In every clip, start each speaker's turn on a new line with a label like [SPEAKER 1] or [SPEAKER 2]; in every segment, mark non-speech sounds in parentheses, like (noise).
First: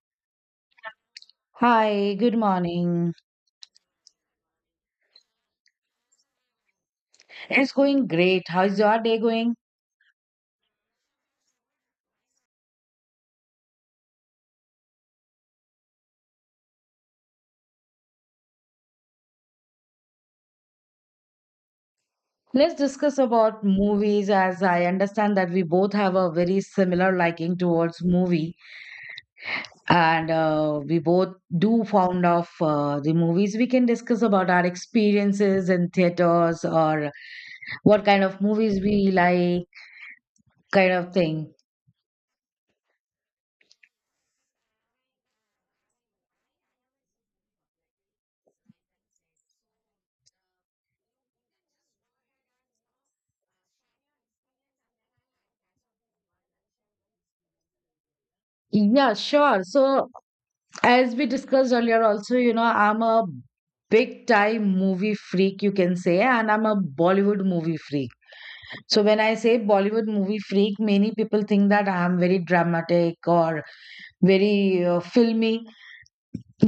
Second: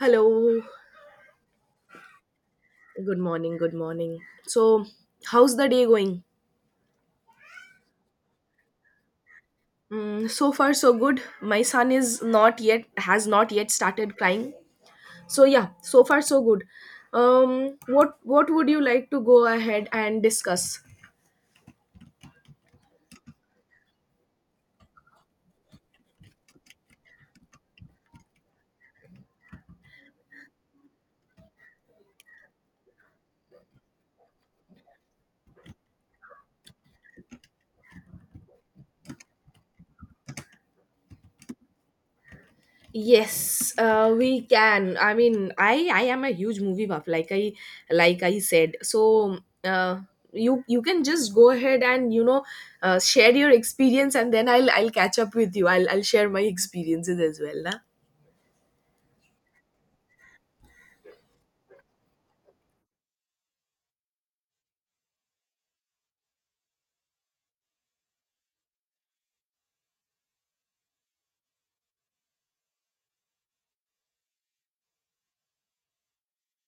[SPEAKER 1] Hello.
[SPEAKER 2] Hi, good morning.
[SPEAKER 1] Good morning. Good morning. So, how's the day going?
[SPEAKER 2] It's going great. How's your day going?
[SPEAKER 1] Mm, so far, so good. My son is not yet has not yet started crying. So yeah, so far so good. What would you like to go ahead and discuss?
[SPEAKER 2] Let's discuss about movies as I understand that we both have a very similar liking towards movie and we both do fond of the movies. We can discuss about our experiences in theaters or what kind of movies we like, kind of thing.
[SPEAKER 1] Yes, we can. I mean, I am a huge movie buff, like I said. So you can just go ahead and share your experience, and then I'll catch up with you. I'll share my experiences as well. Na?
[SPEAKER 2] Yeah, sure. So as we discussed earlier also, you know, I'm a big time movie freak, you can say, and I'm a Bollywood movie freak. So when I say Bollywood movie freak, many people think that I am very dramatic or very filmy.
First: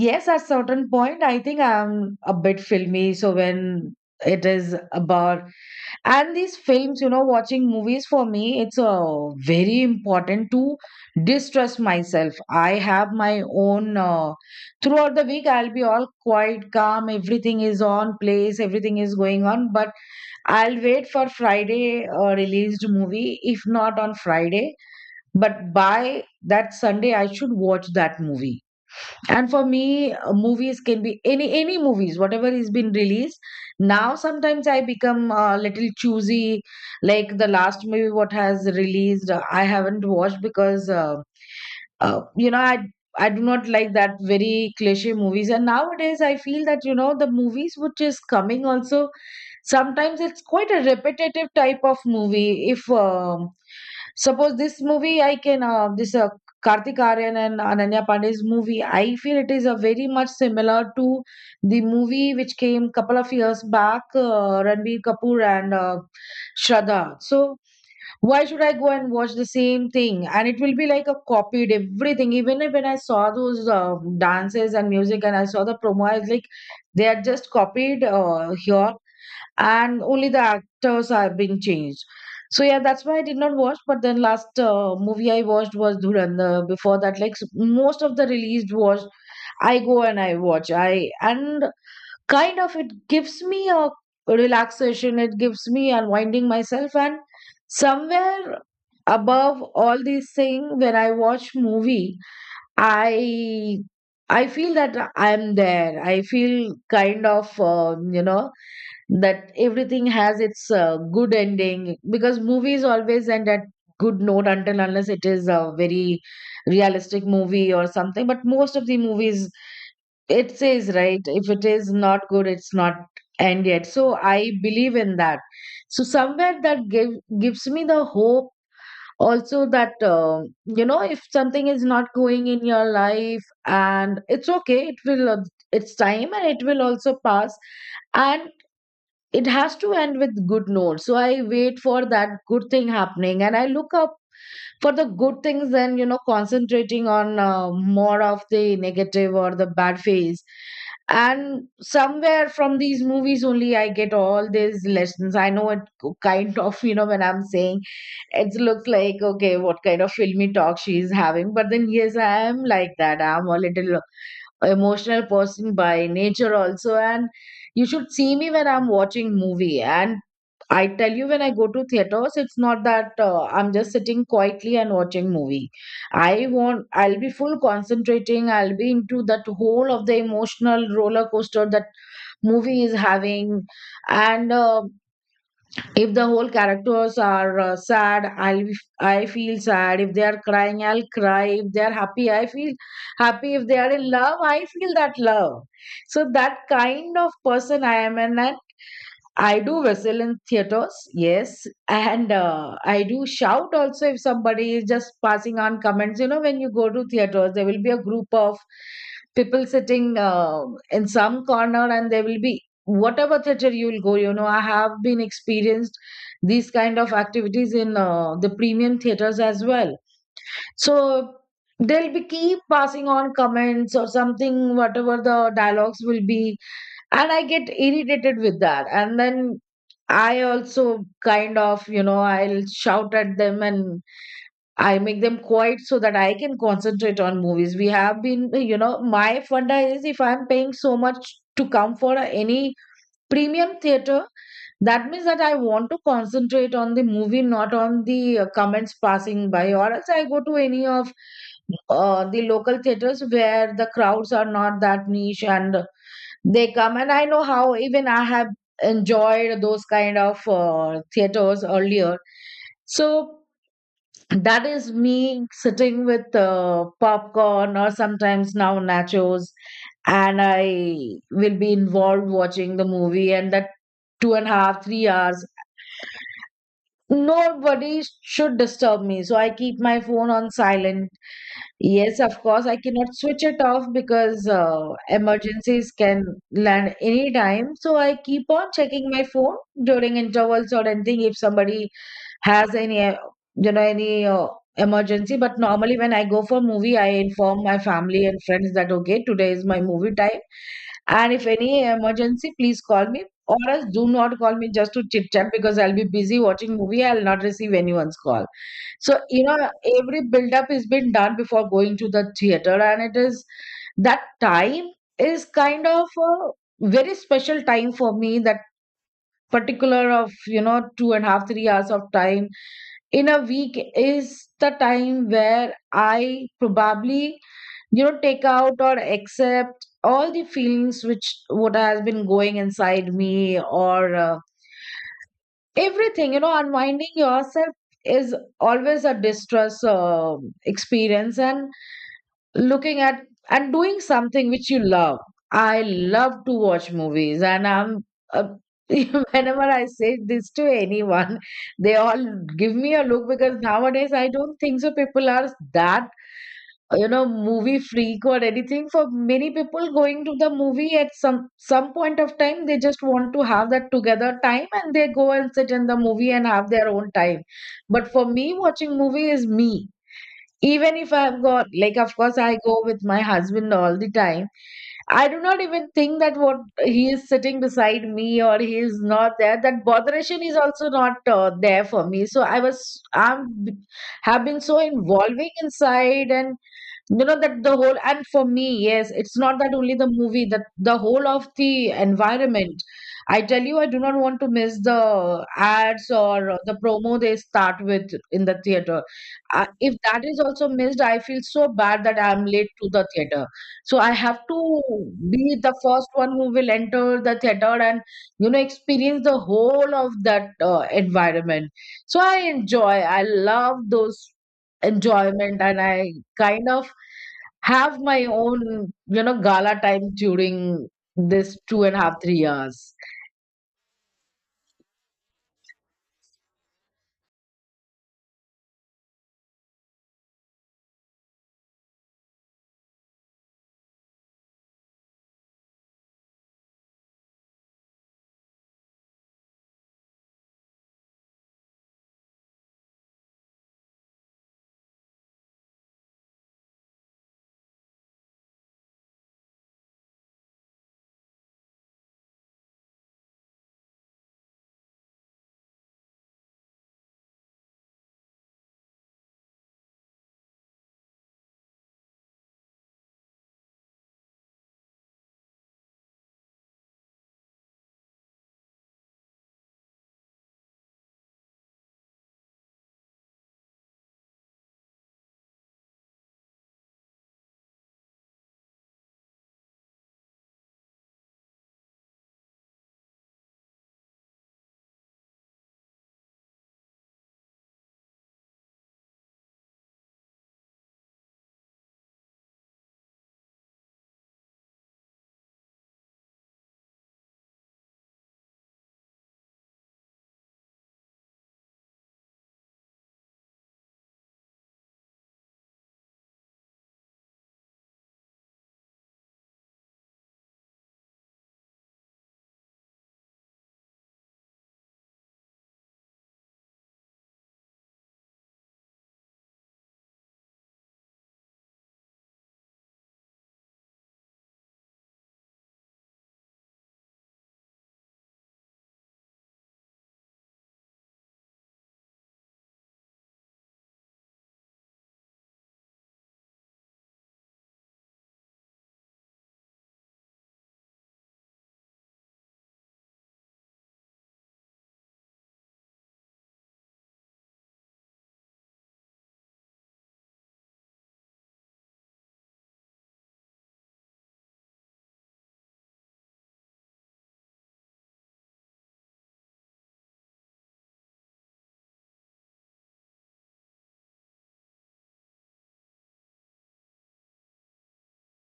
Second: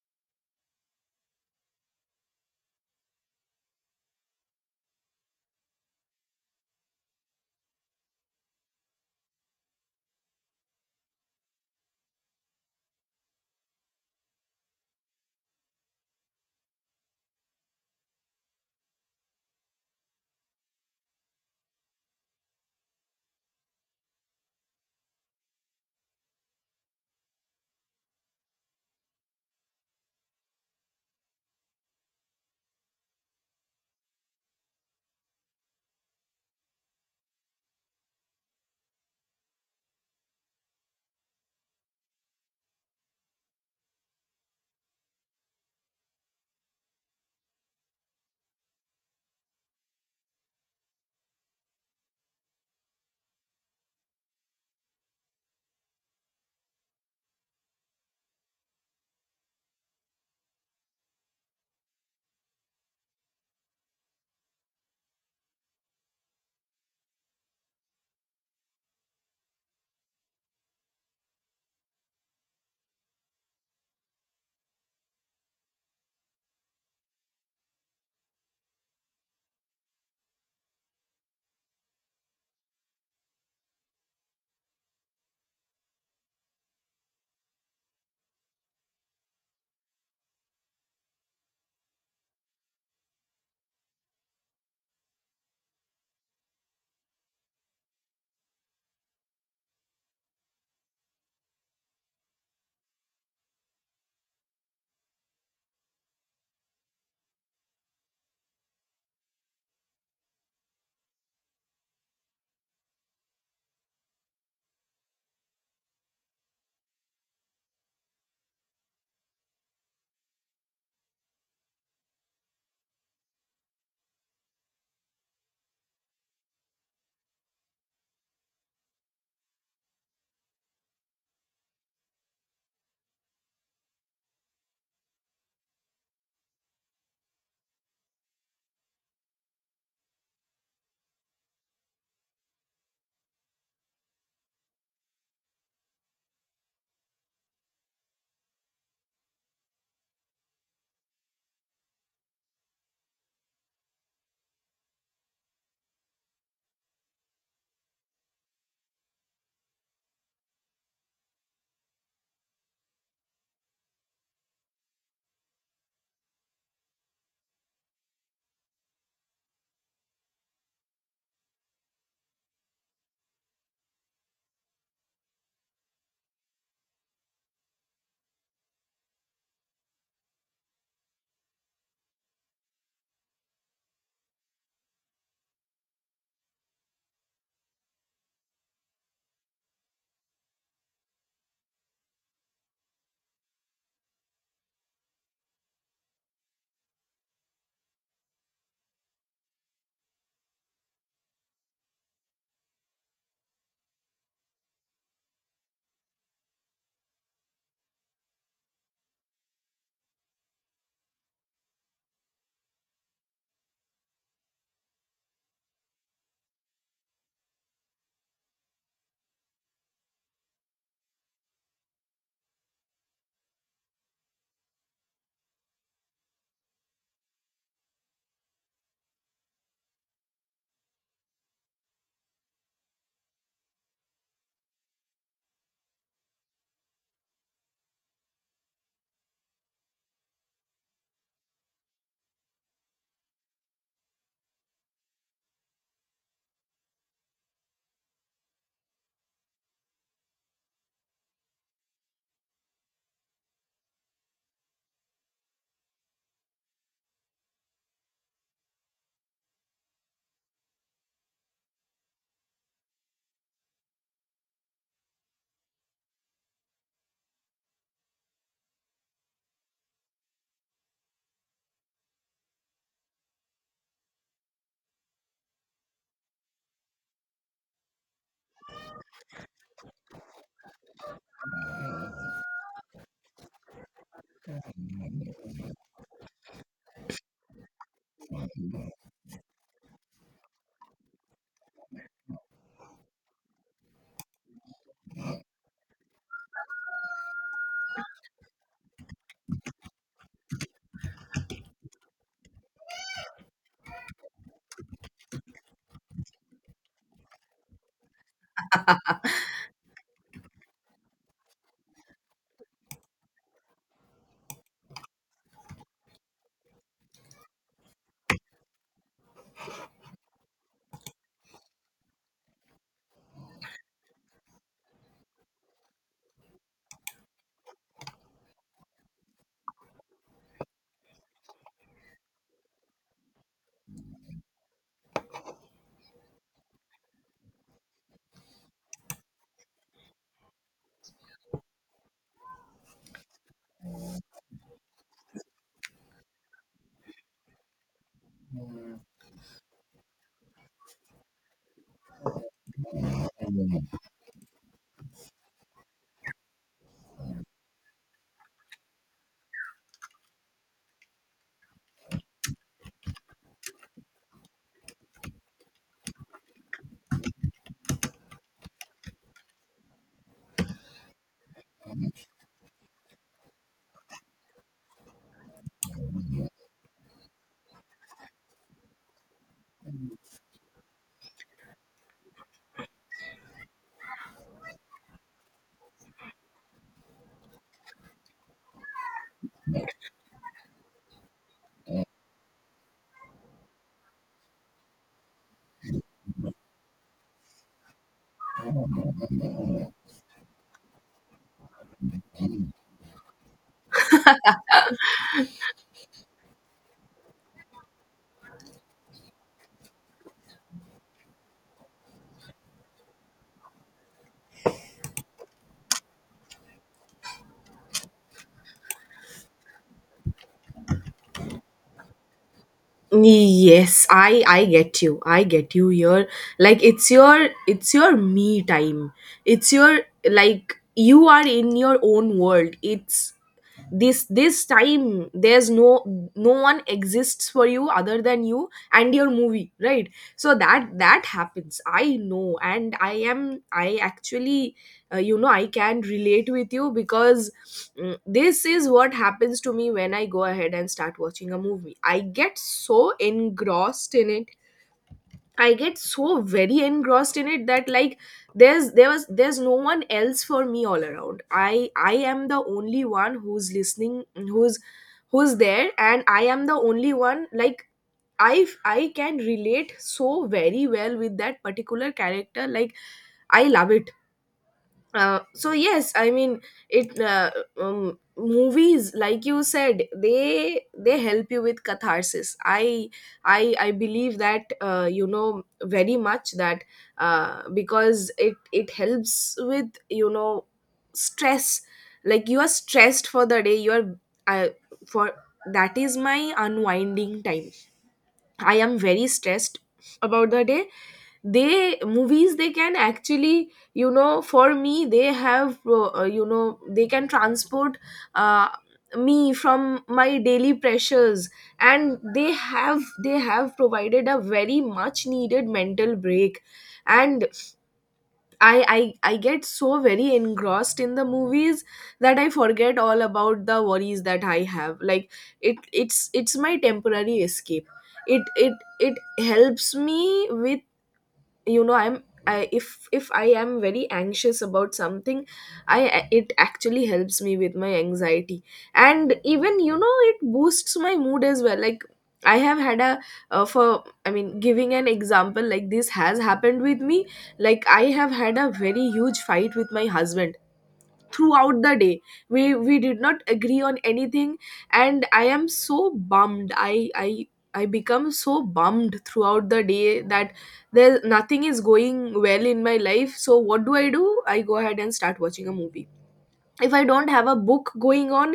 [SPEAKER 2] Yes, at certain point I think I'm a bit filmy. So when it is about and these films, you know, watching movies for me, it's very important to distress myself. I have my own throughout the week I'll be all quite calm, everything is on place, everything is going on, but I'll wait for Friday released movie, if not on Friday, but by that Sunday I should watch that movie. And for me, movies can be any movies, whatever is been released. Now sometimes I become a little choosy. Like the last movie what has released, I haven't watched because you know, I do not like that very cliche movies, and nowadays I feel that, you know, the movies which is coming also, sometimes it's quite a repetitive type of movie. If suppose this movie I can this Kartik Aryan and Ananya Pandey's movie, I feel it is a very much similar to the movie which came couple of years back, Ranbir Kapoor and Shraddha. So why should I go and watch the same thing? And it will be like a copied everything. Even if when I saw those dances and music and I saw the promo, I was like, they are just copied here, and only the actors are being changed. So yeah, that's why I did not watch. But then last movie I watched was Dhurandhar. Before that, like most of the released was I go and I watch. I and kind of it gives me a relaxation, it gives me unwinding myself, and somewhere above all these things when I watch movie, i I feel that I'm there, I feel kind of you know, that everything has its good ending, because movies always end at good note, until unless it is a very realistic movie or something, but most of the movies, it says right, if it is not good, it's not end yet, so I believe in that. So somewhere that gives me the hope also that, you know, if something is not going in your life, and it's okay, it's time and it will also pass, and it has to end with good note, so I wait for that good thing happening and I look up for the good things, and you know, concentrating on more of the negative or the bad phase. And somewhere from these movies only I get all these lessons. I know it kind of, you know, when I'm saying it looks like okay, what kind of filmy talk she's having, but then yes, I am like that. I'm a little emotional person by nature also, and you should see me when I'm watching movie. And I tell you, when I go to theaters, it's not that I'm just sitting quietly and watching movie. I'll be full concentrating. I'll be into that whole of the emotional roller coaster that movie is having. And if the whole characters are sad, I feel sad. If they are crying, I'll cry. If they are happy, I feel happy. If they are in love, I feel that love. So that kind of person I am, and I do whistle in theaters, yes, and I do shout also if somebody is just passing on comments. You know, when you go to theaters, there will be a group of people sitting in some corner, and there will be whatever theater you will go. You know, I have been experienced these kind of activities in the premium theaters as well. So they'll be keep passing on comments or something, whatever the dialogues will be, and I get irritated with that, and then I also kind of, you know, I'll shout at them and I make them quiet so that I can concentrate on movies. We have been, you know, my funda is if I'm paying so much to come for any premium theater, that means that I want to concentrate on the movie, not on the comments passing by, or else I go to any of the local theaters where the crowds are not that niche, and they come, and I know how even I have enjoyed those kind of theaters earlier. So that is me sitting with popcorn or sometimes now nachos, and I will be involved watching the movie, and that 2.5, 3 hours. Nobody should disturb me, so I keep my phone on silent. Yes, of course. I cannot switch it off because emergencies can land anytime. So I keep on checking my phone during intervals or anything if somebody has any, you know, any emergency. But normally when I go for movie, I inform my family and friends that okay, today is my movie time, and if any emergency, please call me. Or else do not call me just to chit chat because I'll be busy watching movie. I'll not receive anyone's call. So, you know, every build-up is been done before going to the theater, and it is that time is kind of a very special time for me. That particular of, you know, 2.5, 3 hours of time in a week is the time where I probably, you know, take out or accept all the feelings which what has been going inside me or everything, you know, unwinding yourself is always a distress experience, and looking at and doing something which you love, I love to watch movies, and I'm uh, (laughs) whenever I say this to anyone, they all give me a look, because nowadays I don't think so people are that, you know, movie freak or anything. For many people going to the movie at some point of time, they just want to have that together time, and they go and sit in the movie and have their own time. But for me watching movie is me, even if I've got, like, of course I go with my husband all the time, I do not even think that what he is sitting beside me or he is not there, that botheration is also not there for me. So I'm have been so involving inside, and, you know, that the whole, and for me, yes, it's not that only the movie, that the whole of the environment. I tell you, I do not want to miss the ads or the promo they start with in the theater. If that is also missed, I feel so bad that I'm late to the theater. So I have to be the first one who will enter the theater and, you know, experience the whole of that environment. So I enjoy, I love those enjoyment, and I kind of have my own, you know, gala time during this 2.5, 3 years.
[SPEAKER 1] Yes, I get you, I get you here, like it's your, it's your me time. It's your, like you are in your own world. It's this time. There's no, no one exists for you other than you and your movie, right? So that happens. I know, and I am, I actually, I can relate with you because, mm, this is what happens to me when I go ahead and start watching a movie. I get so engrossed in it. I get so very engrossed in it that, like, there's, there was, there's no one else for me all around. I am the only one who's listening, who's, who's there, and I am the only one, like, I can relate so very well with that particular character. Like, I love it. So yes, I mean, it, movies, like you said, they help you with catharsis. I believe that, very much, that, because it helps with, you know, stress. Like you are stressed for the day, you are, uh, for, that is my unwinding time. I am very stressed about the day. They Movies, they can actually, you know, for me, they have, they can transport, uh, me from my daily pressures, and they have provided a very much needed mental break. And I get so very engrossed in the movies that I forget all about the worries that I have. Like, it's my temporary escape. it it it helps me with, you know, I'm, I if I am very anxious about something, I it actually helps me with my anxiety. And even, you know, it boosts my mood as well. Like, I have had a, for, I mean, giving an example, like this has happened with me. Like, I have had a very huge fight with my husband throughout the day. We did not agree on anything, and I am so bummed. I become so bummed throughout the day that there, nothing is going well in my life. So what do I do? I go ahead and start watching a movie. If I don't have a book going on,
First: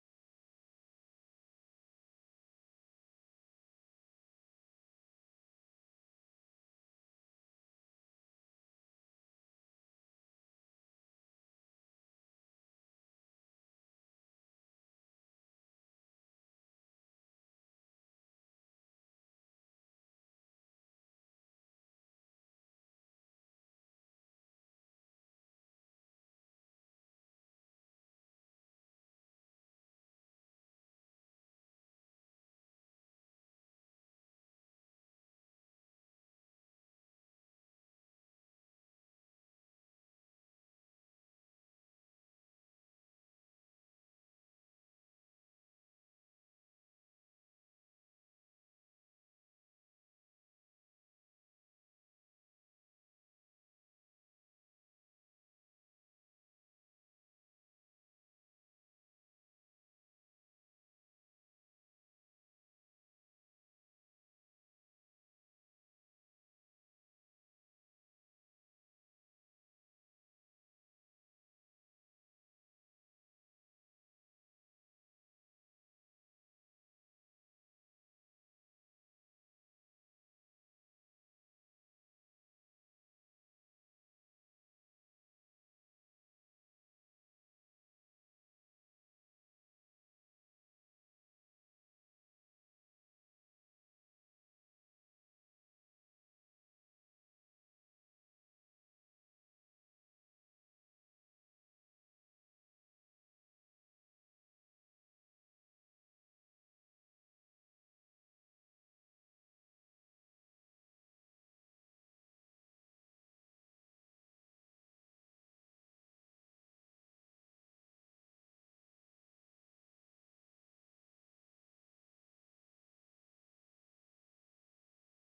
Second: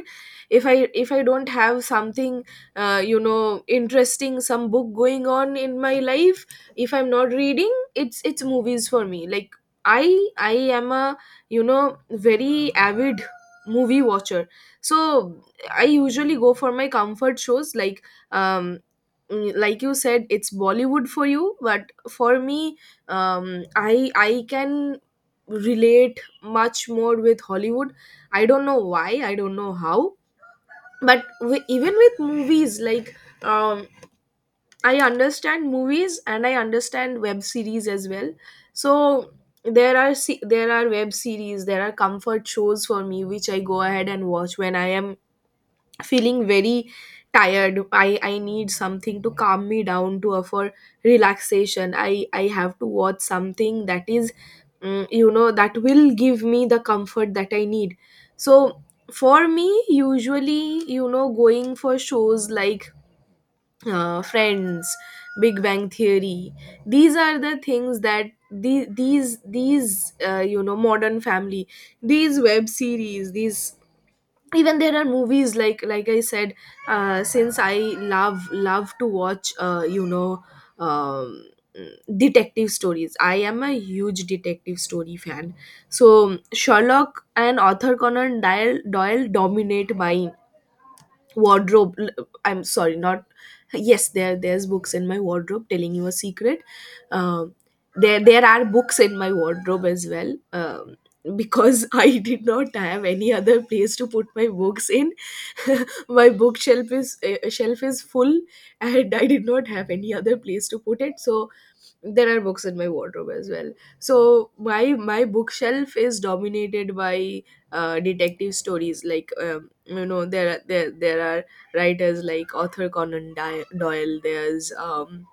[SPEAKER 1] if i if I don't have something, you know, interesting, some book going on in my life, if I'm not reading, it's movies for me. Like, I I am a, you know, very avid movie watcher. So I usually go for my comfort shows, like, um, mm, like you said, it's Bollywood for you, but for me, um, I can relate much more with Hollywood. I don't know why, I don't know how, but w- even with movies, like, um, I understand movies and I understand web series as well. So there are se- there are web series, there are comfort shows for me which I go ahead and watch when I am feeling very tired. I need something to calm me down, to offer relaxation. I have to watch something that is, mm, you know, that will give me the comfort that I need. So for me, usually, you know, going for shows like, Friends, Big Bang Theory, these are the things that the, these you know, Modern Family, these web series, these, even there are movies, like I said, since I love love to watch, um, detective stories. I am a huge detective story fan. So Sherlock and Arthur Conan Doyle dominate my wardrobe. L- I'm sorry, not, yes, there, there's books in my wardrobe, telling you a secret. Um, there are books in my wardrobe as well, because (laughs) I did not have any other place to put my books in. (laughs) My bookshelf is, shelf is full, and I did not have any other place to put it, so there are books in my wardrobe as well. So my my bookshelf is dominated by, detective stories, like, you know, there are there, there are writers like Author Conan Di- Doyle, there's,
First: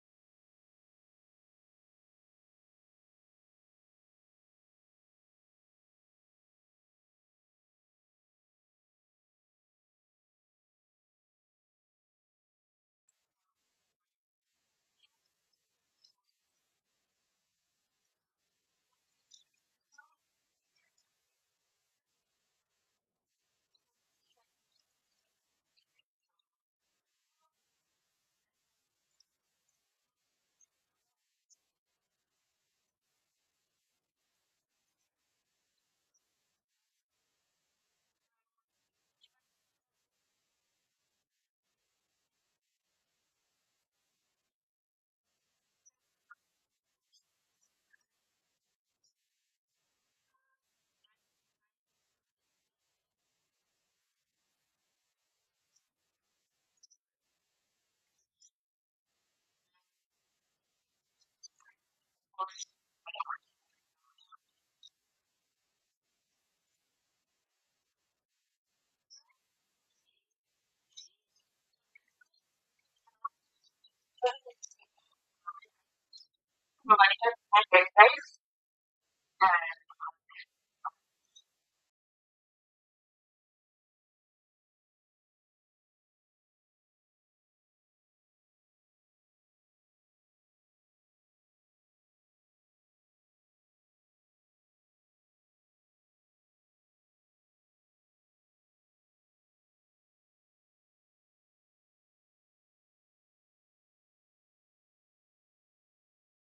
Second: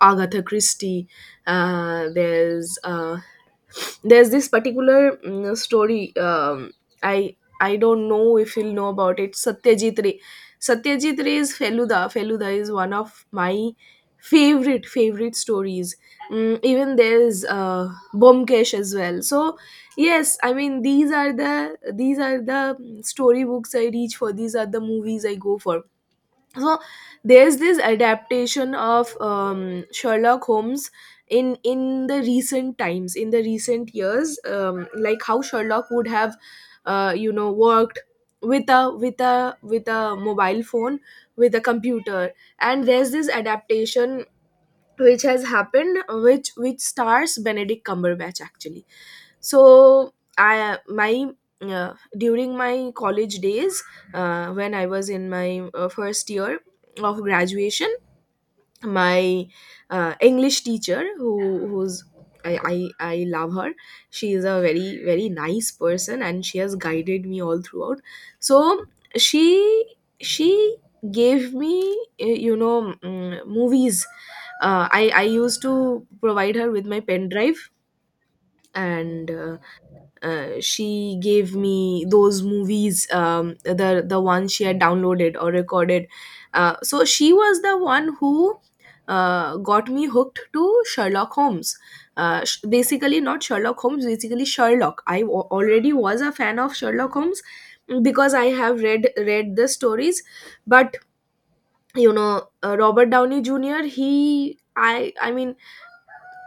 [SPEAKER 1] Agatha Christie, there's, there's this particular, mm, story, i I don't know if you'll know about it, Satyajit Ray, Satyajit Ray's Feluda is one of my favorite stories. Mm, even there's, Bomkesh as well. So yes, I mean, these are the story books I reach for, these are the movies I go for. So there's this adaptation of, Sherlock Holmes, in the recent times, in the recent years, like how Sherlock would have, worked with a, with a, with a mobile phone, with a computer. And there's this adaptation which has happened, which stars Benedict Cumberbatch, actually. So I my during my college days, when I was in my, first year of graduation, my, English teacher, who, who's, I love her. She is a very nice person and she has guided me all throughout. So she she gave me, movies, I used to provide her with my pen drive, and she gave me those movies, the ones she had downloaded or recorded. So she was the one who, got me hooked to Sherlock Holmes. Sh- basically, not Sherlock Holmes, basically Sherlock. I wa- already was a fan of Sherlock Holmes because I have read the stories, but you know, Robert Downey Jr. He, I mean,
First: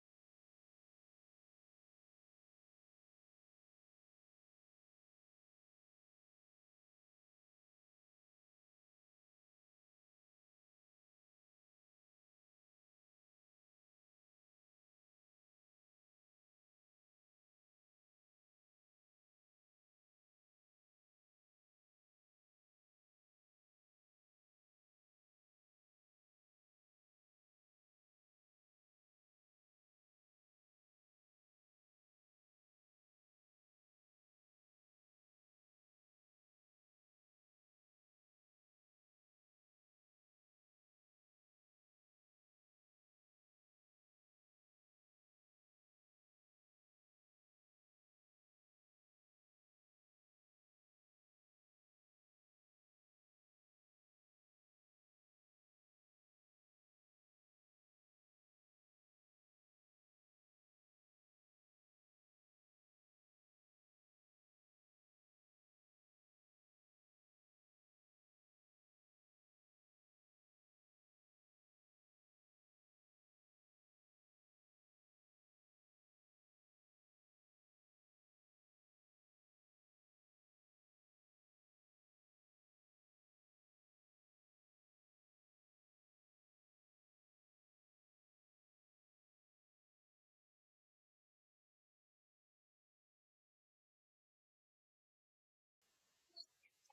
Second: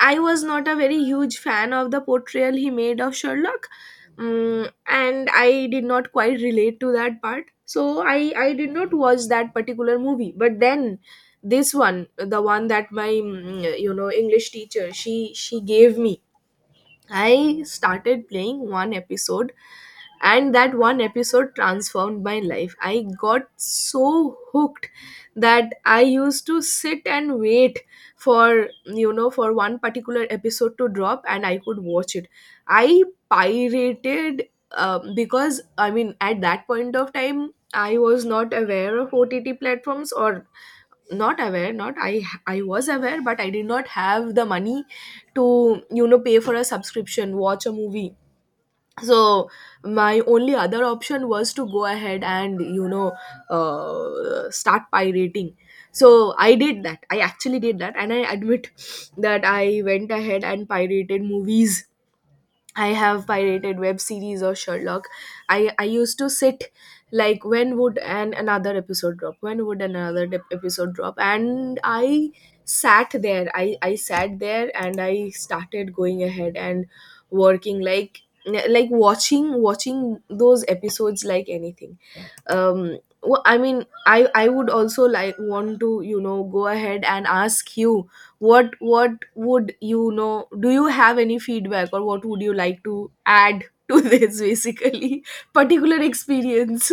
[SPEAKER 1] I was not a very huge fan of the portrayal he made of Sherlock, mm, and I did not quite relate to that part. So I did not watch that particular movie. But then this one, the one that my, mm, you know, English teacher, she gave me, I started playing one episode, and that one episode transformed my life. I got so hooked that I used to sit and wait for, you know, for one particular episode to drop and I could watch it. I pirated, because, I mean, at that point of time, I was not aware of OTT platforms, or not aware, not, I was aware, but I did not have the money to, you know, pay for a subscription, watch a movie. So my only other option was to go ahead and, you know, start pirating. So I did that, I actually did that, and I admit that I went ahead and pirated movies. I have pirated web series or Sherlock. I used to sit, like, when would an another episode drop? When would another dep- episode drop? And I sat there. I sat there and I started going ahead and working, like watching those episodes like anything. Um, wh- I mean, I would also like, want to, you know, go ahead and ask you, what would, you know, do you have any feedback or what would you like to add to (laughs) this, basically, particular experience?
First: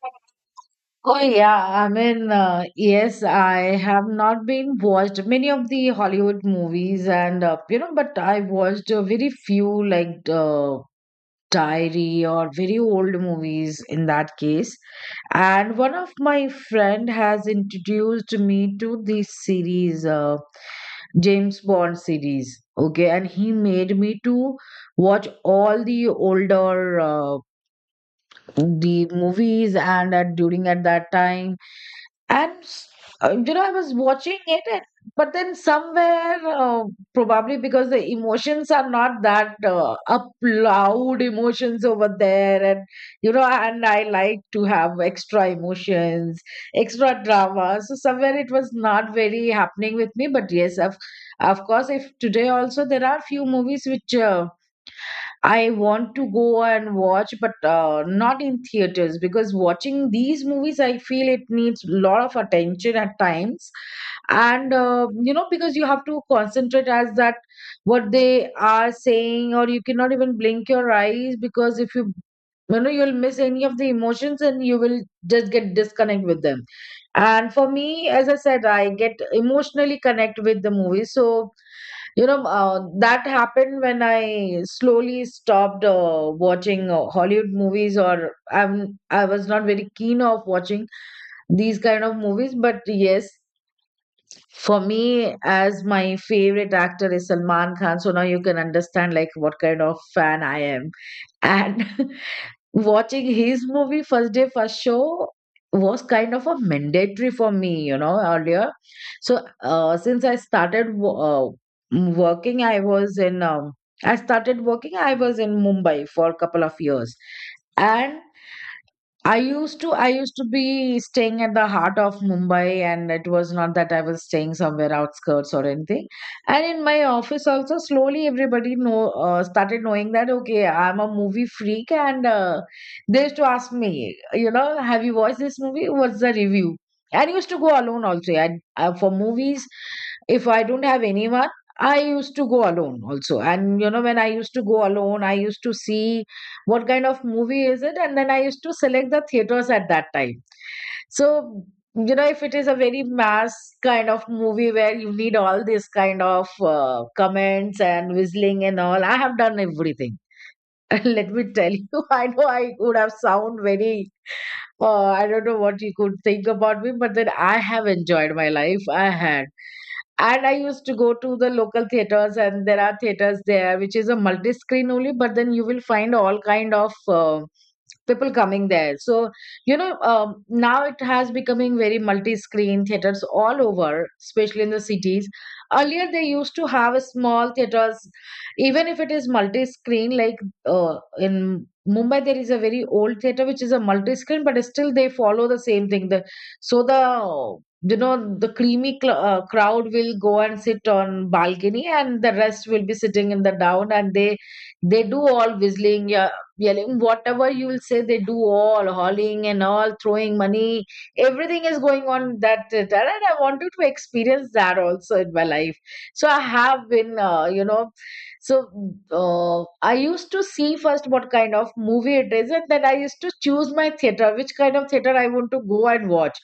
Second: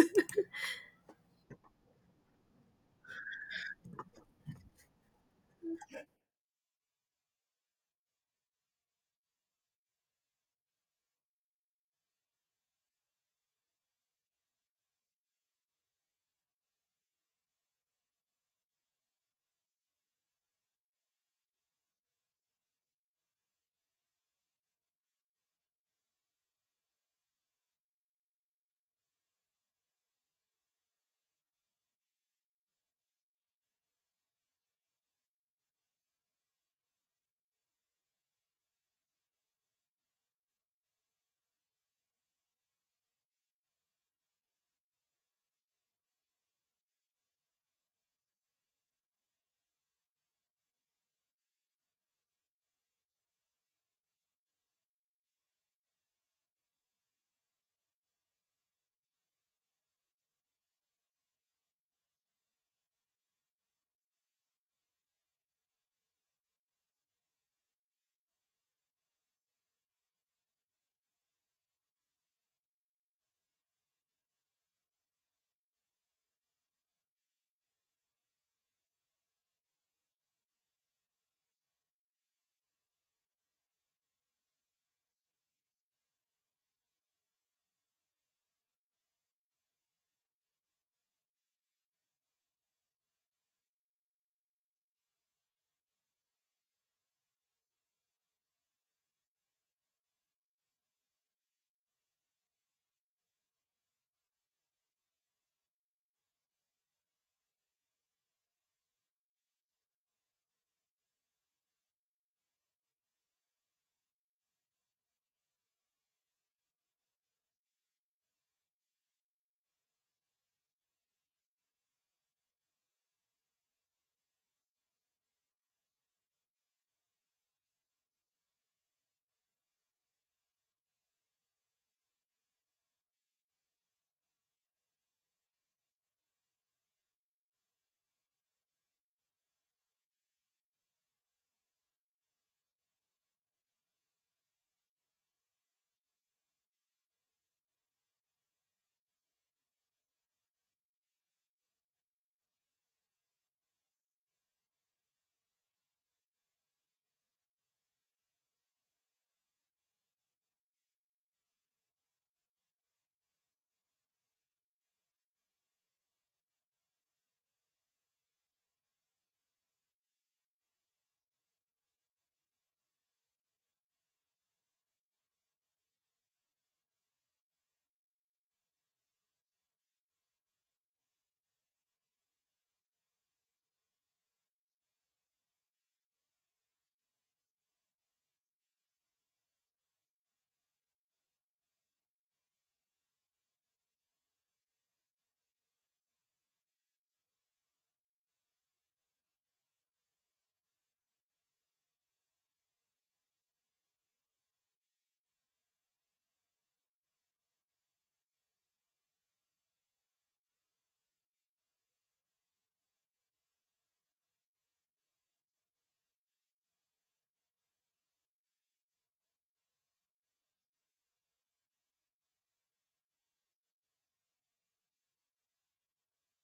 [SPEAKER 2] Oh yeah, I mean, yes, I have not been watched many of the Hollywood movies, and you know, but I watched very few, like Diary or very old movies in that case. And one of my friend has introduced me to this series. James Bond series. Okay, and he made me to watch all the older the movies, and at during at that time and you know, I was watching it, and, but then somewhere, probably because the emotions are not that up loud emotions over there, and, you know, and I like to have extra emotions, extra drama. So somewhere it was not very happening with me. But yes, of course, if today also there are few movies which I want to go and watch, but not in theaters because watching these movies, I feel it needs a lot of attention at times. And, you know, because you have to concentrate as that what they are saying, or you cannot even blink your eyes because if you, you know, you'll miss any of the emotions and you will just get disconnect with them. And for me, as I said, I get emotionally connect with the movie. So that happened when I slowly stopped watching Hollywood movies, or I was not very keen of watching these kind of movies. But yes, for me, as my favorite actor is Salman Khan, so now you can understand like what kind of fan I am, and (laughs) watching his movie first day first show was kind of a mandatory for me earlier. So since I started working, I was in I started working, I was in Mumbai for a couple of years. And I used to be staying at the heart of Mumbai, and it was not that I was staying somewhere outskirts or anything. And in my office also slowly everybody know started knowing that okay I'm a movie freak, and they used to ask me, have you watched this movie, what's the review? And I used to go alone also. For movies, if I don't have anyone, I used to go alone also. And you know, when I used to go alone, I used to see what kind of movie is it, and then I used to select the theaters at that time. So you know, if it is a very mass kind of movie where you need all this kind of comments and whistling and all, I have done everything. (laughs) Let me tell you, (laughs) I know I would have sound very I don't know what you could think about me, but then I have enjoyed my life. I had. And I used to go to the local theaters, and there are theaters there, which is a multi-screen only, but then you will find all kind of people coming there. So, now it has becoming very multi-screen theaters all over, especially in the cities. Earlier, they used to have a small theaters, even if it is multi-screen, like in Mumbai, there is a very old theater which is a multi-screen, but still they follow the same thing. The, so the you know the creamy crowd will go and sit on balcony, and the rest will be sitting in the down, and they do all whistling, yeah, yelling, whatever you will say, they do all hauling and all throwing money. Everything is going on that theater, and I wanted to experience that also in my life. So I have been, so I used to see first what kind of movie it is, and then I used to choose my theater, which kind of theater I want to go and watch.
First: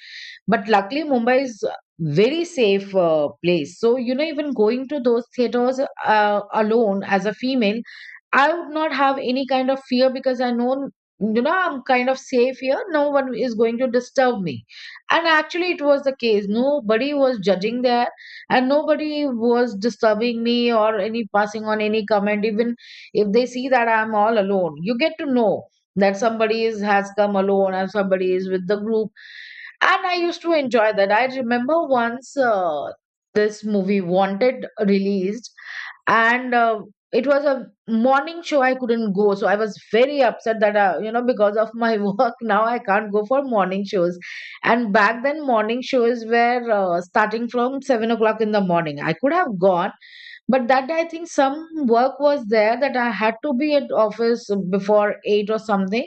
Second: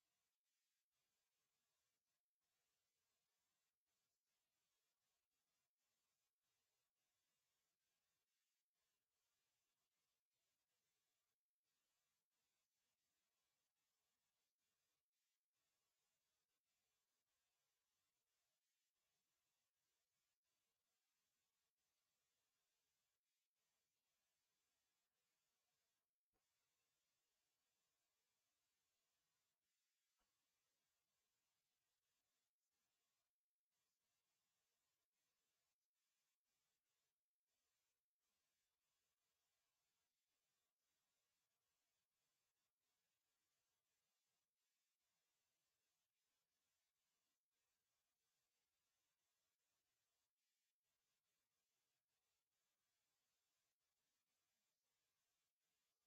[SPEAKER 2] But luckily, Mumbai is a very safe place. So you know, even going to those theaters alone as a female, I would not have any kind of fear because I know. You know, I'm kind of safe here. No one is going to disturb me. And actually, it was the case. Nobody was judging there, and nobody was disturbing me or any passing on any comment even if they see that I'm all alone. You get to know that somebody is has come alone and somebody is with the group, and I used to enjoy that. I remember once this movie Wanted released, and it was a morning show. I couldn't go, so I was very upset that you know, because of my (laughs) work, now I can't go for morning shows. And back then, morning shows were starting from 7 o'clock in the morning. I could have gone, but that day I think some work was there that I had to be at office before eight or something,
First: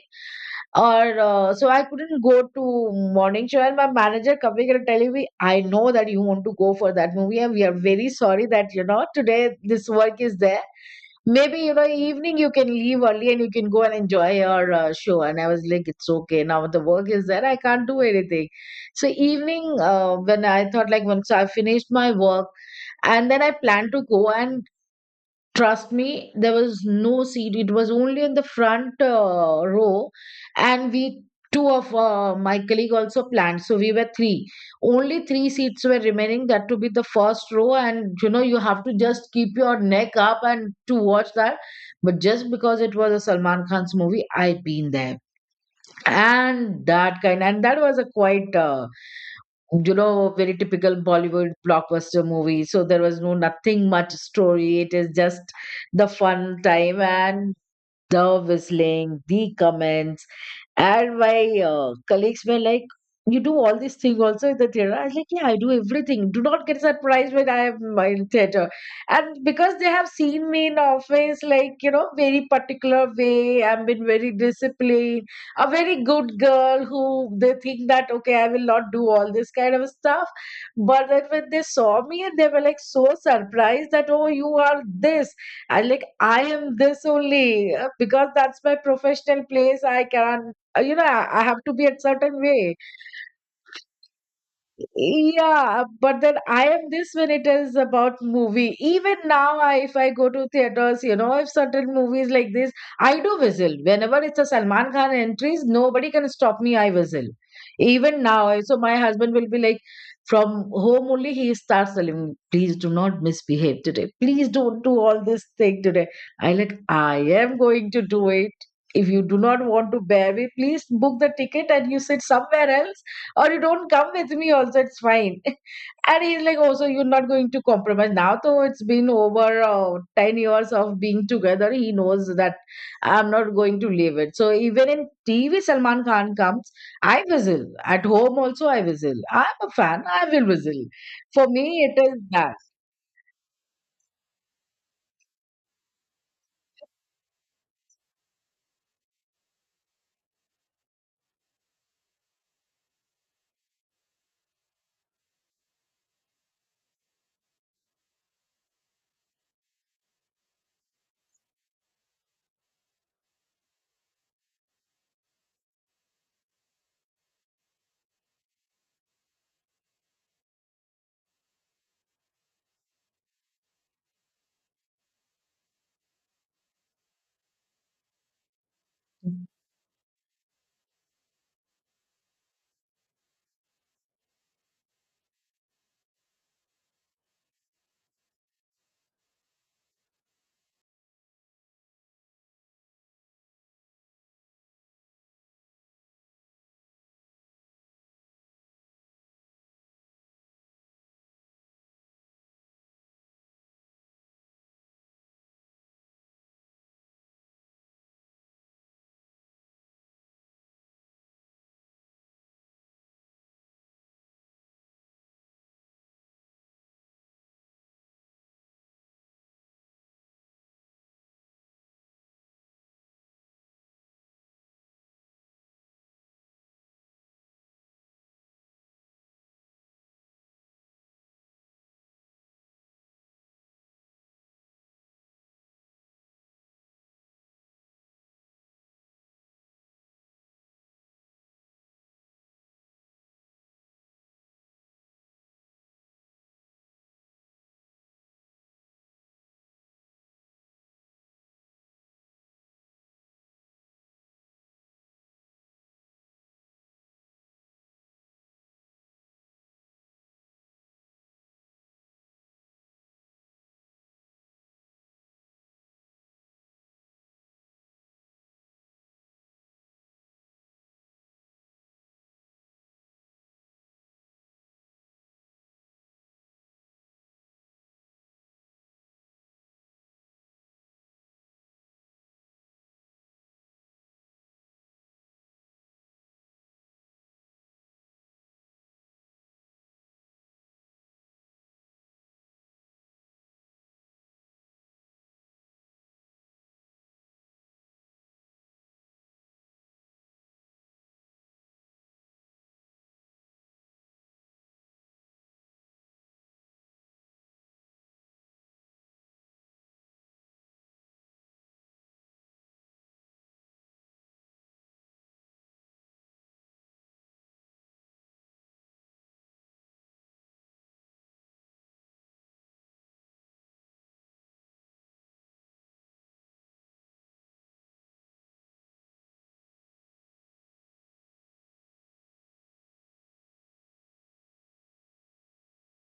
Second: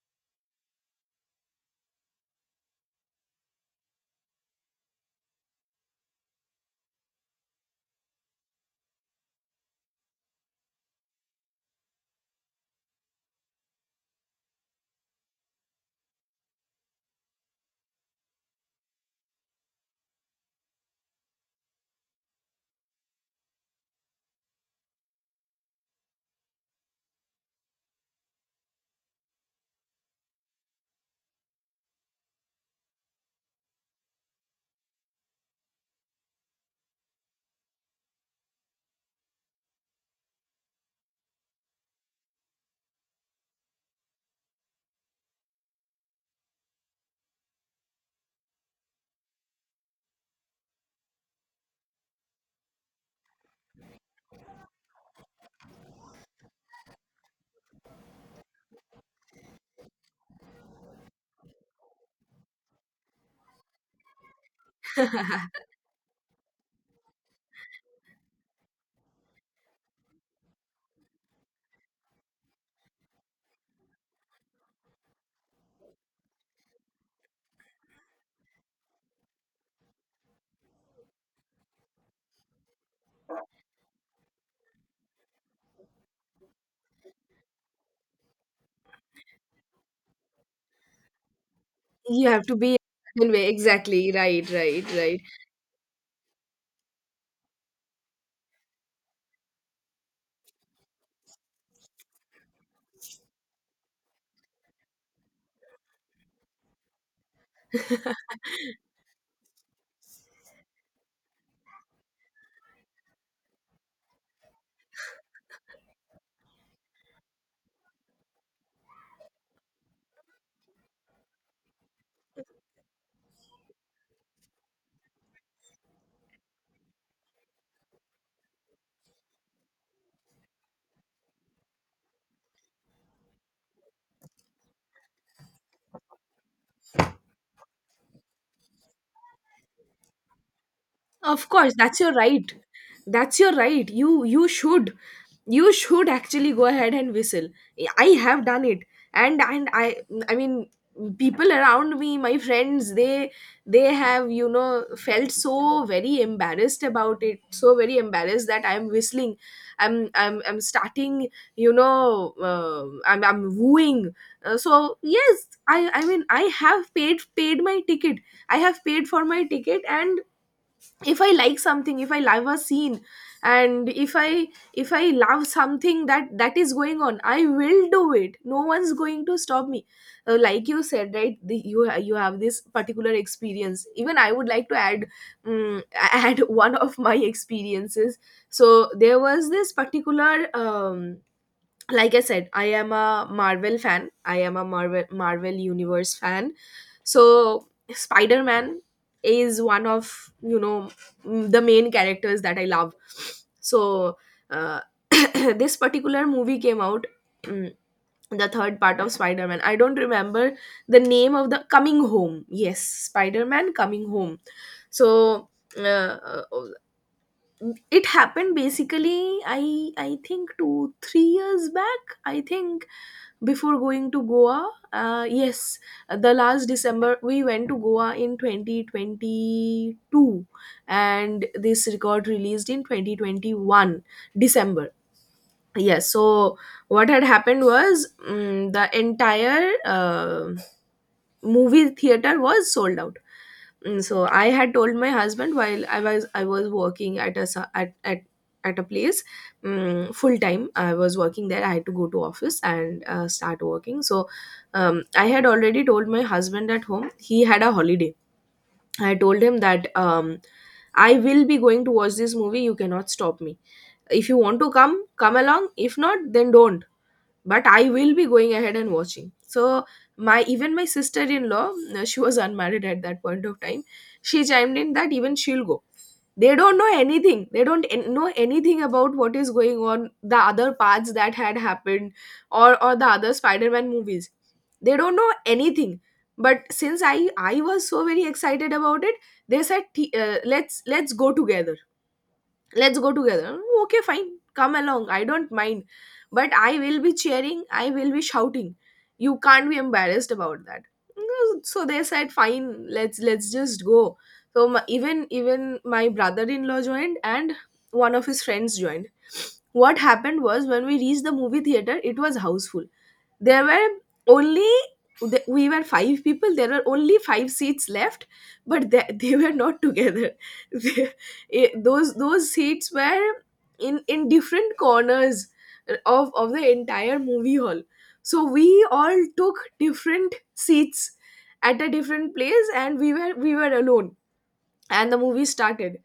[SPEAKER 2] or so I couldn't go to morning show. And my manager coming and telling me, I know that you want to go for that movie, and we are very sorry that you know today this work is there. Maybe you know evening you can leave early and you can go and enjoy your show. And I was like, it's okay. Now the work is there. I can't do anything. So evening when I thought like once I finished my work and then I planned to go and trust me, there was no seat. It was only in the front row, and we two of my colleague also planned. So we were three. Only three seats were remaining. That to be the first row, and you know you have to just keep your neck up and to watch that. But just because it was a Salman Khan's movie, I been there, and that kind, and that was a quite. You know, very typical Bollywood blockbuster movie. So there was no nothing much story. It is just the fun time, and the whistling, the comments. And my colleagues were like, you do all these things also in the theater. I was like, yeah, I
[SPEAKER 1] (laughs)
[SPEAKER 2] do everything. Do not get surprised when I am in theater. And because they have seen me in office, like, you know, very particular way, I've been very disciplined, a very good girl who they think that, okay, I will not do all this kind of stuff. But then when they saw me, and they were like so surprised that, oh, you are this. I like I am this only because that's my professional place. I can, you know, I have to be a
[SPEAKER 1] You
[SPEAKER 2] certain
[SPEAKER 1] have to be
[SPEAKER 2] way.
[SPEAKER 1] in way, exactly, right, right, right.
[SPEAKER 2] Yeah, but then I am this when it is about movie. Even now, I, if I go to theaters, you know, if certain movies like this, I do whistle. Whenever it's a Salman Khan entries, nobody can stop me. I whistle. Even now, I- so my husband will be like, from home only, he starts telling me, please do not misbehave today. Please don't do all this thing today. I like, I am going to do it. If you do not want to bear me, please book the ticket and you sit somewhere else, or you don't come with me also, it's fine. (laughs) And he's like, oh, so you're not going to compromise now, though it's been over 10 years of being together. He knows that I'm not going to leave it. So even in TV Salman Khan comes, I whistle. At home also I whistle. I'm a fan, I will whistle.
[SPEAKER 1] Of
[SPEAKER 2] For me
[SPEAKER 1] course, that's
[SPEAKER 2] it
[SPEAKER 1] your
[SPEAKER 2] is
[SPEAKER 1] right.
[SPEAKER 2] that,
[SPEAKER 1] That's your right. You should, you should actually go ahead and whistle. I have done it, and I mean, people around me, my friends, they have, you know, felt so very embarrassed about it, so very embarrassed that I'm whistling. I'm starting, you know, I'm wooing. So yes, I mean, I have paid my ticket. I have paid for my ticket, and if I like something, if I love a scene, and if I love something that is going on, I will do it. No one's going to stop me. Like you said, right, you have this particular experience. Even I would like to add um, (laughs) add one of my experiences. So there was this particular, um like I said, I am a Marvel fan. I am a Marvel universe fan. So Spider-Man is one of the main characters that I love. So uh, (coughs) (clears throat) this particular movie came out, mm, the third part of Spider-Man. I don't remember the name of the, coming home, yes, Spider-Man coming home. So uh, uh, it happened basically, I think 2 3 years back, I think, before going to Goa, yes, the last December we went to Goa in 2022, and this record released in 2021 December. Yes. So what had happened was, the entire movie theater was sold out. Mm, so I had told my husband while I was working at a su- at a place, full time. I was working there. I had to go to office and start working. So I had already told my husband at home. He had a holiday. I told him that I will be going to watch this movie. You cannot stop me. If you want to come, come along. If not, then don't. But I will be going ahead and watching. So my even my sister-in-law, she was (laughs) unmarried at that point of time. She chimed in that even she'll go. They don't know anything. They don't know anything about what is going on, the other parts that had happened, or the other Spider-Man movies. They don't know anything. But since I was so very excited about it, they said, Let's go together. Let's go together. Okay, fine, come along. I don't mind. But I will be cheering. I will be shouting. You can't be embarrassed about that." So they said, fine, let's just go. So even my brother-in-law joined, and one of his friends joined. What happened was, when we reached the movie theater, it was houseful. There were only we were five people. There were only five seats left, but (laughs) they were not together. (laughs) They- those seats were in different corners of the entire movie hall. So we all took different seats at a different place, and we were alone. And the movie started.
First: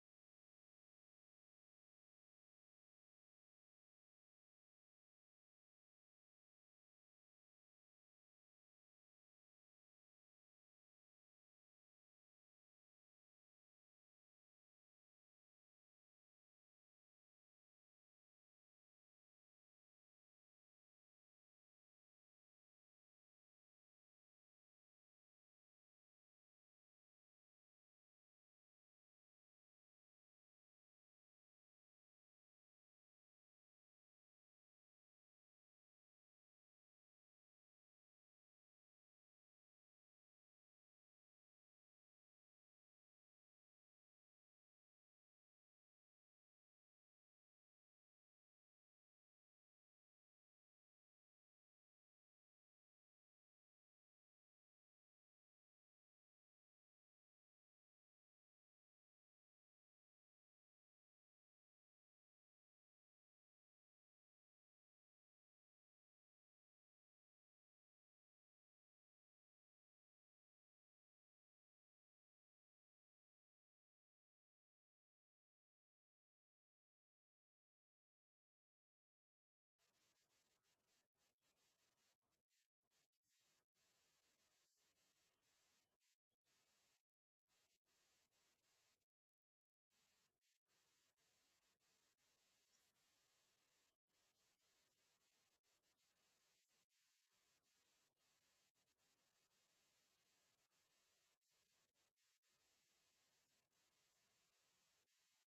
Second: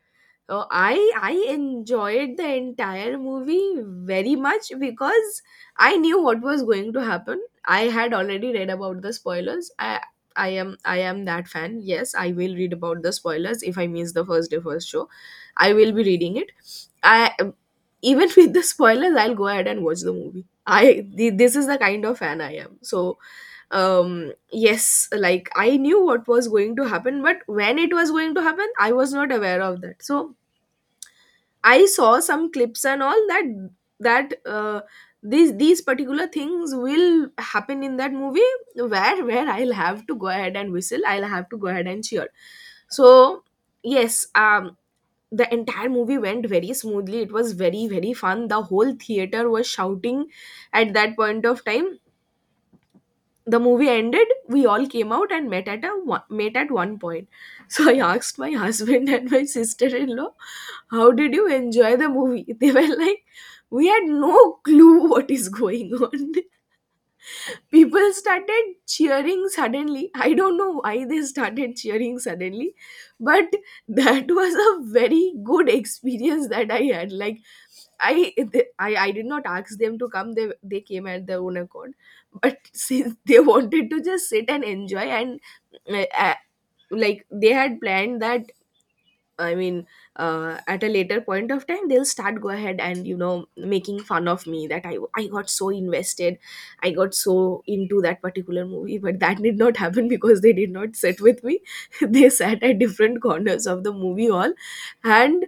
[SPEAKER 1] I enjoyed the entire movie very much, because I knew what was going to happen. I had already read about the spoilers. I am that fan. Yes, I will read about the spoilers if I miss the first day first show. I will be reading it. I even (laughs) with the spoilers, I'll go ahead and watch the movie. This is the kind of fan I am. So um yes, like I knew what was going to happen, but when it was going to happen, I was not aware of that. So I saw some clips and all that, that these particular things will happen in that movie, where I'll have to go ahead and whistle. I'll have to go ahead and cheer. So yes, the entire movie went very smoothly. It was very, very fun. The whole theater was shouting at that point of time. The movie ended. We all came out and met met at one point. So I asked my husband (laughs) and my sister-in-law, how did you enjoy the movie? (laughs) They were like, we had no clue what is going on. People started cheering suddenly. I don't know why they started cheering suddenly. But (laughs) that was a very good experience that I had, like, I, th- I did not ask them to come. They came at their own accord. But (laughs) since they wanted to just sit and enjoy, and uh, uh, like they had planned that, I mean, at a later point of time, they'll start go ahead and making fun of me that I got so invested, I got so into that particular movie. But that did not happen, because they did not sit with me. (laughs) They sat at different corners of the movie hall. And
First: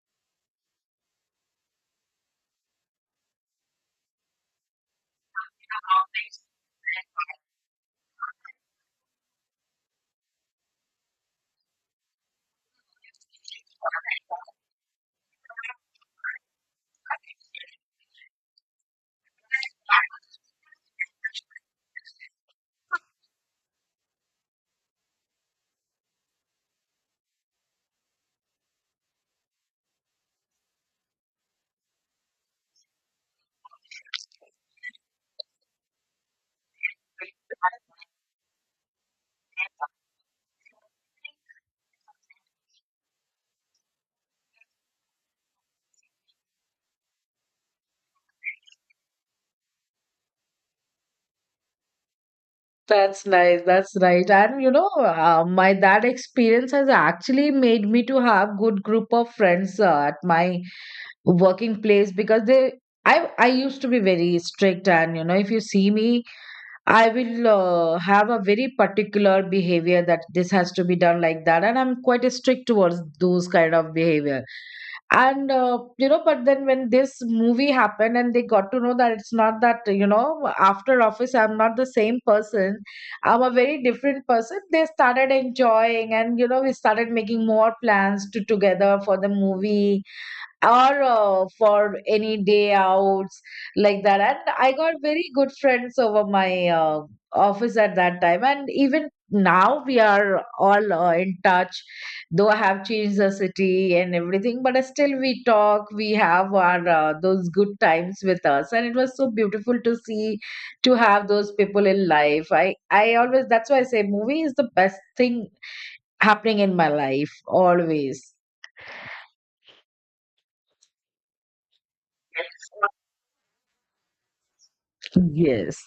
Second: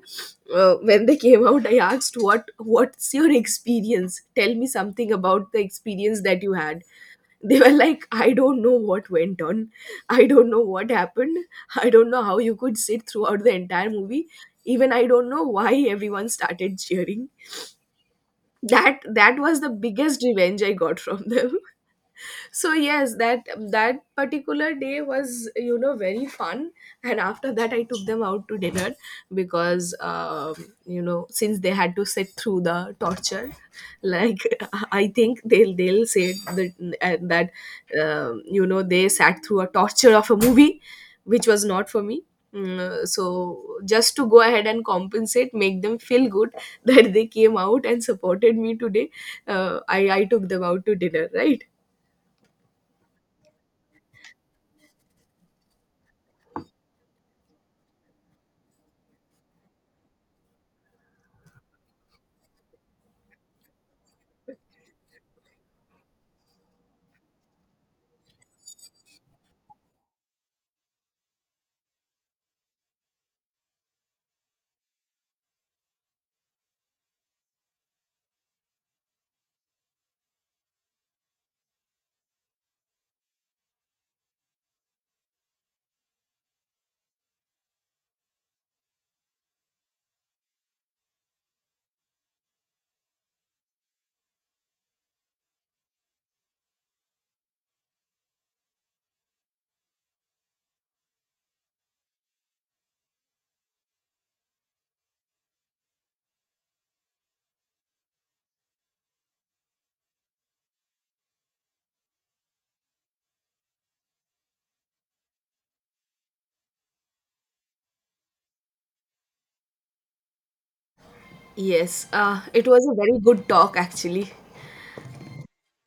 [SPEAKER 1] when they came out, I asked, what's your experience? Tell me something about the experience that you had. They were like, I don't know what went on. I don't know what happened. I don't know how you could sit throughout the entire movie. Even I don't know why everyone started cheering. That was the biggest revenge I got from them. (laughs) So yes, that particular day was, very fun. And after that, I took them out to dinner, because since they had to sit through the torture, like, (laughs) I think they'll say that uh, that they sat through a torture of a movie, which was not for me. Mm, so just to go ahead and compensate, make them feel good, (laughs) that they came out and supported me today, I took them out to dinner, right?
[SPEAKER 2] that's nice, that's right. And you know, my that experience has actually made me to have good group of friends at my working place, because they I used to be very strict, and you know if you see me, I will have a very particular behavior that this has to be done like that, and I'm quite strict towards those kind of behavior. And you know, but then when this movie happened and they got to know that it's not that, you know, after office I'm not the same person, I'm a very different person, they started enjoying, and you know we started making more plans to together for the movie, or for any day outs like that. And I got very good friends over my office at that time, and even now we are all in touch. Though I have changed the city and everything, but still we talk, we have our those good times with us, and it was so beautiful to see to have those people in life. I always, that's why I say, movie is the best thing happening in my life always.
[SPEAKER 1] Yes, it was a very good talk actually.
[SPEAKER 2] Yes.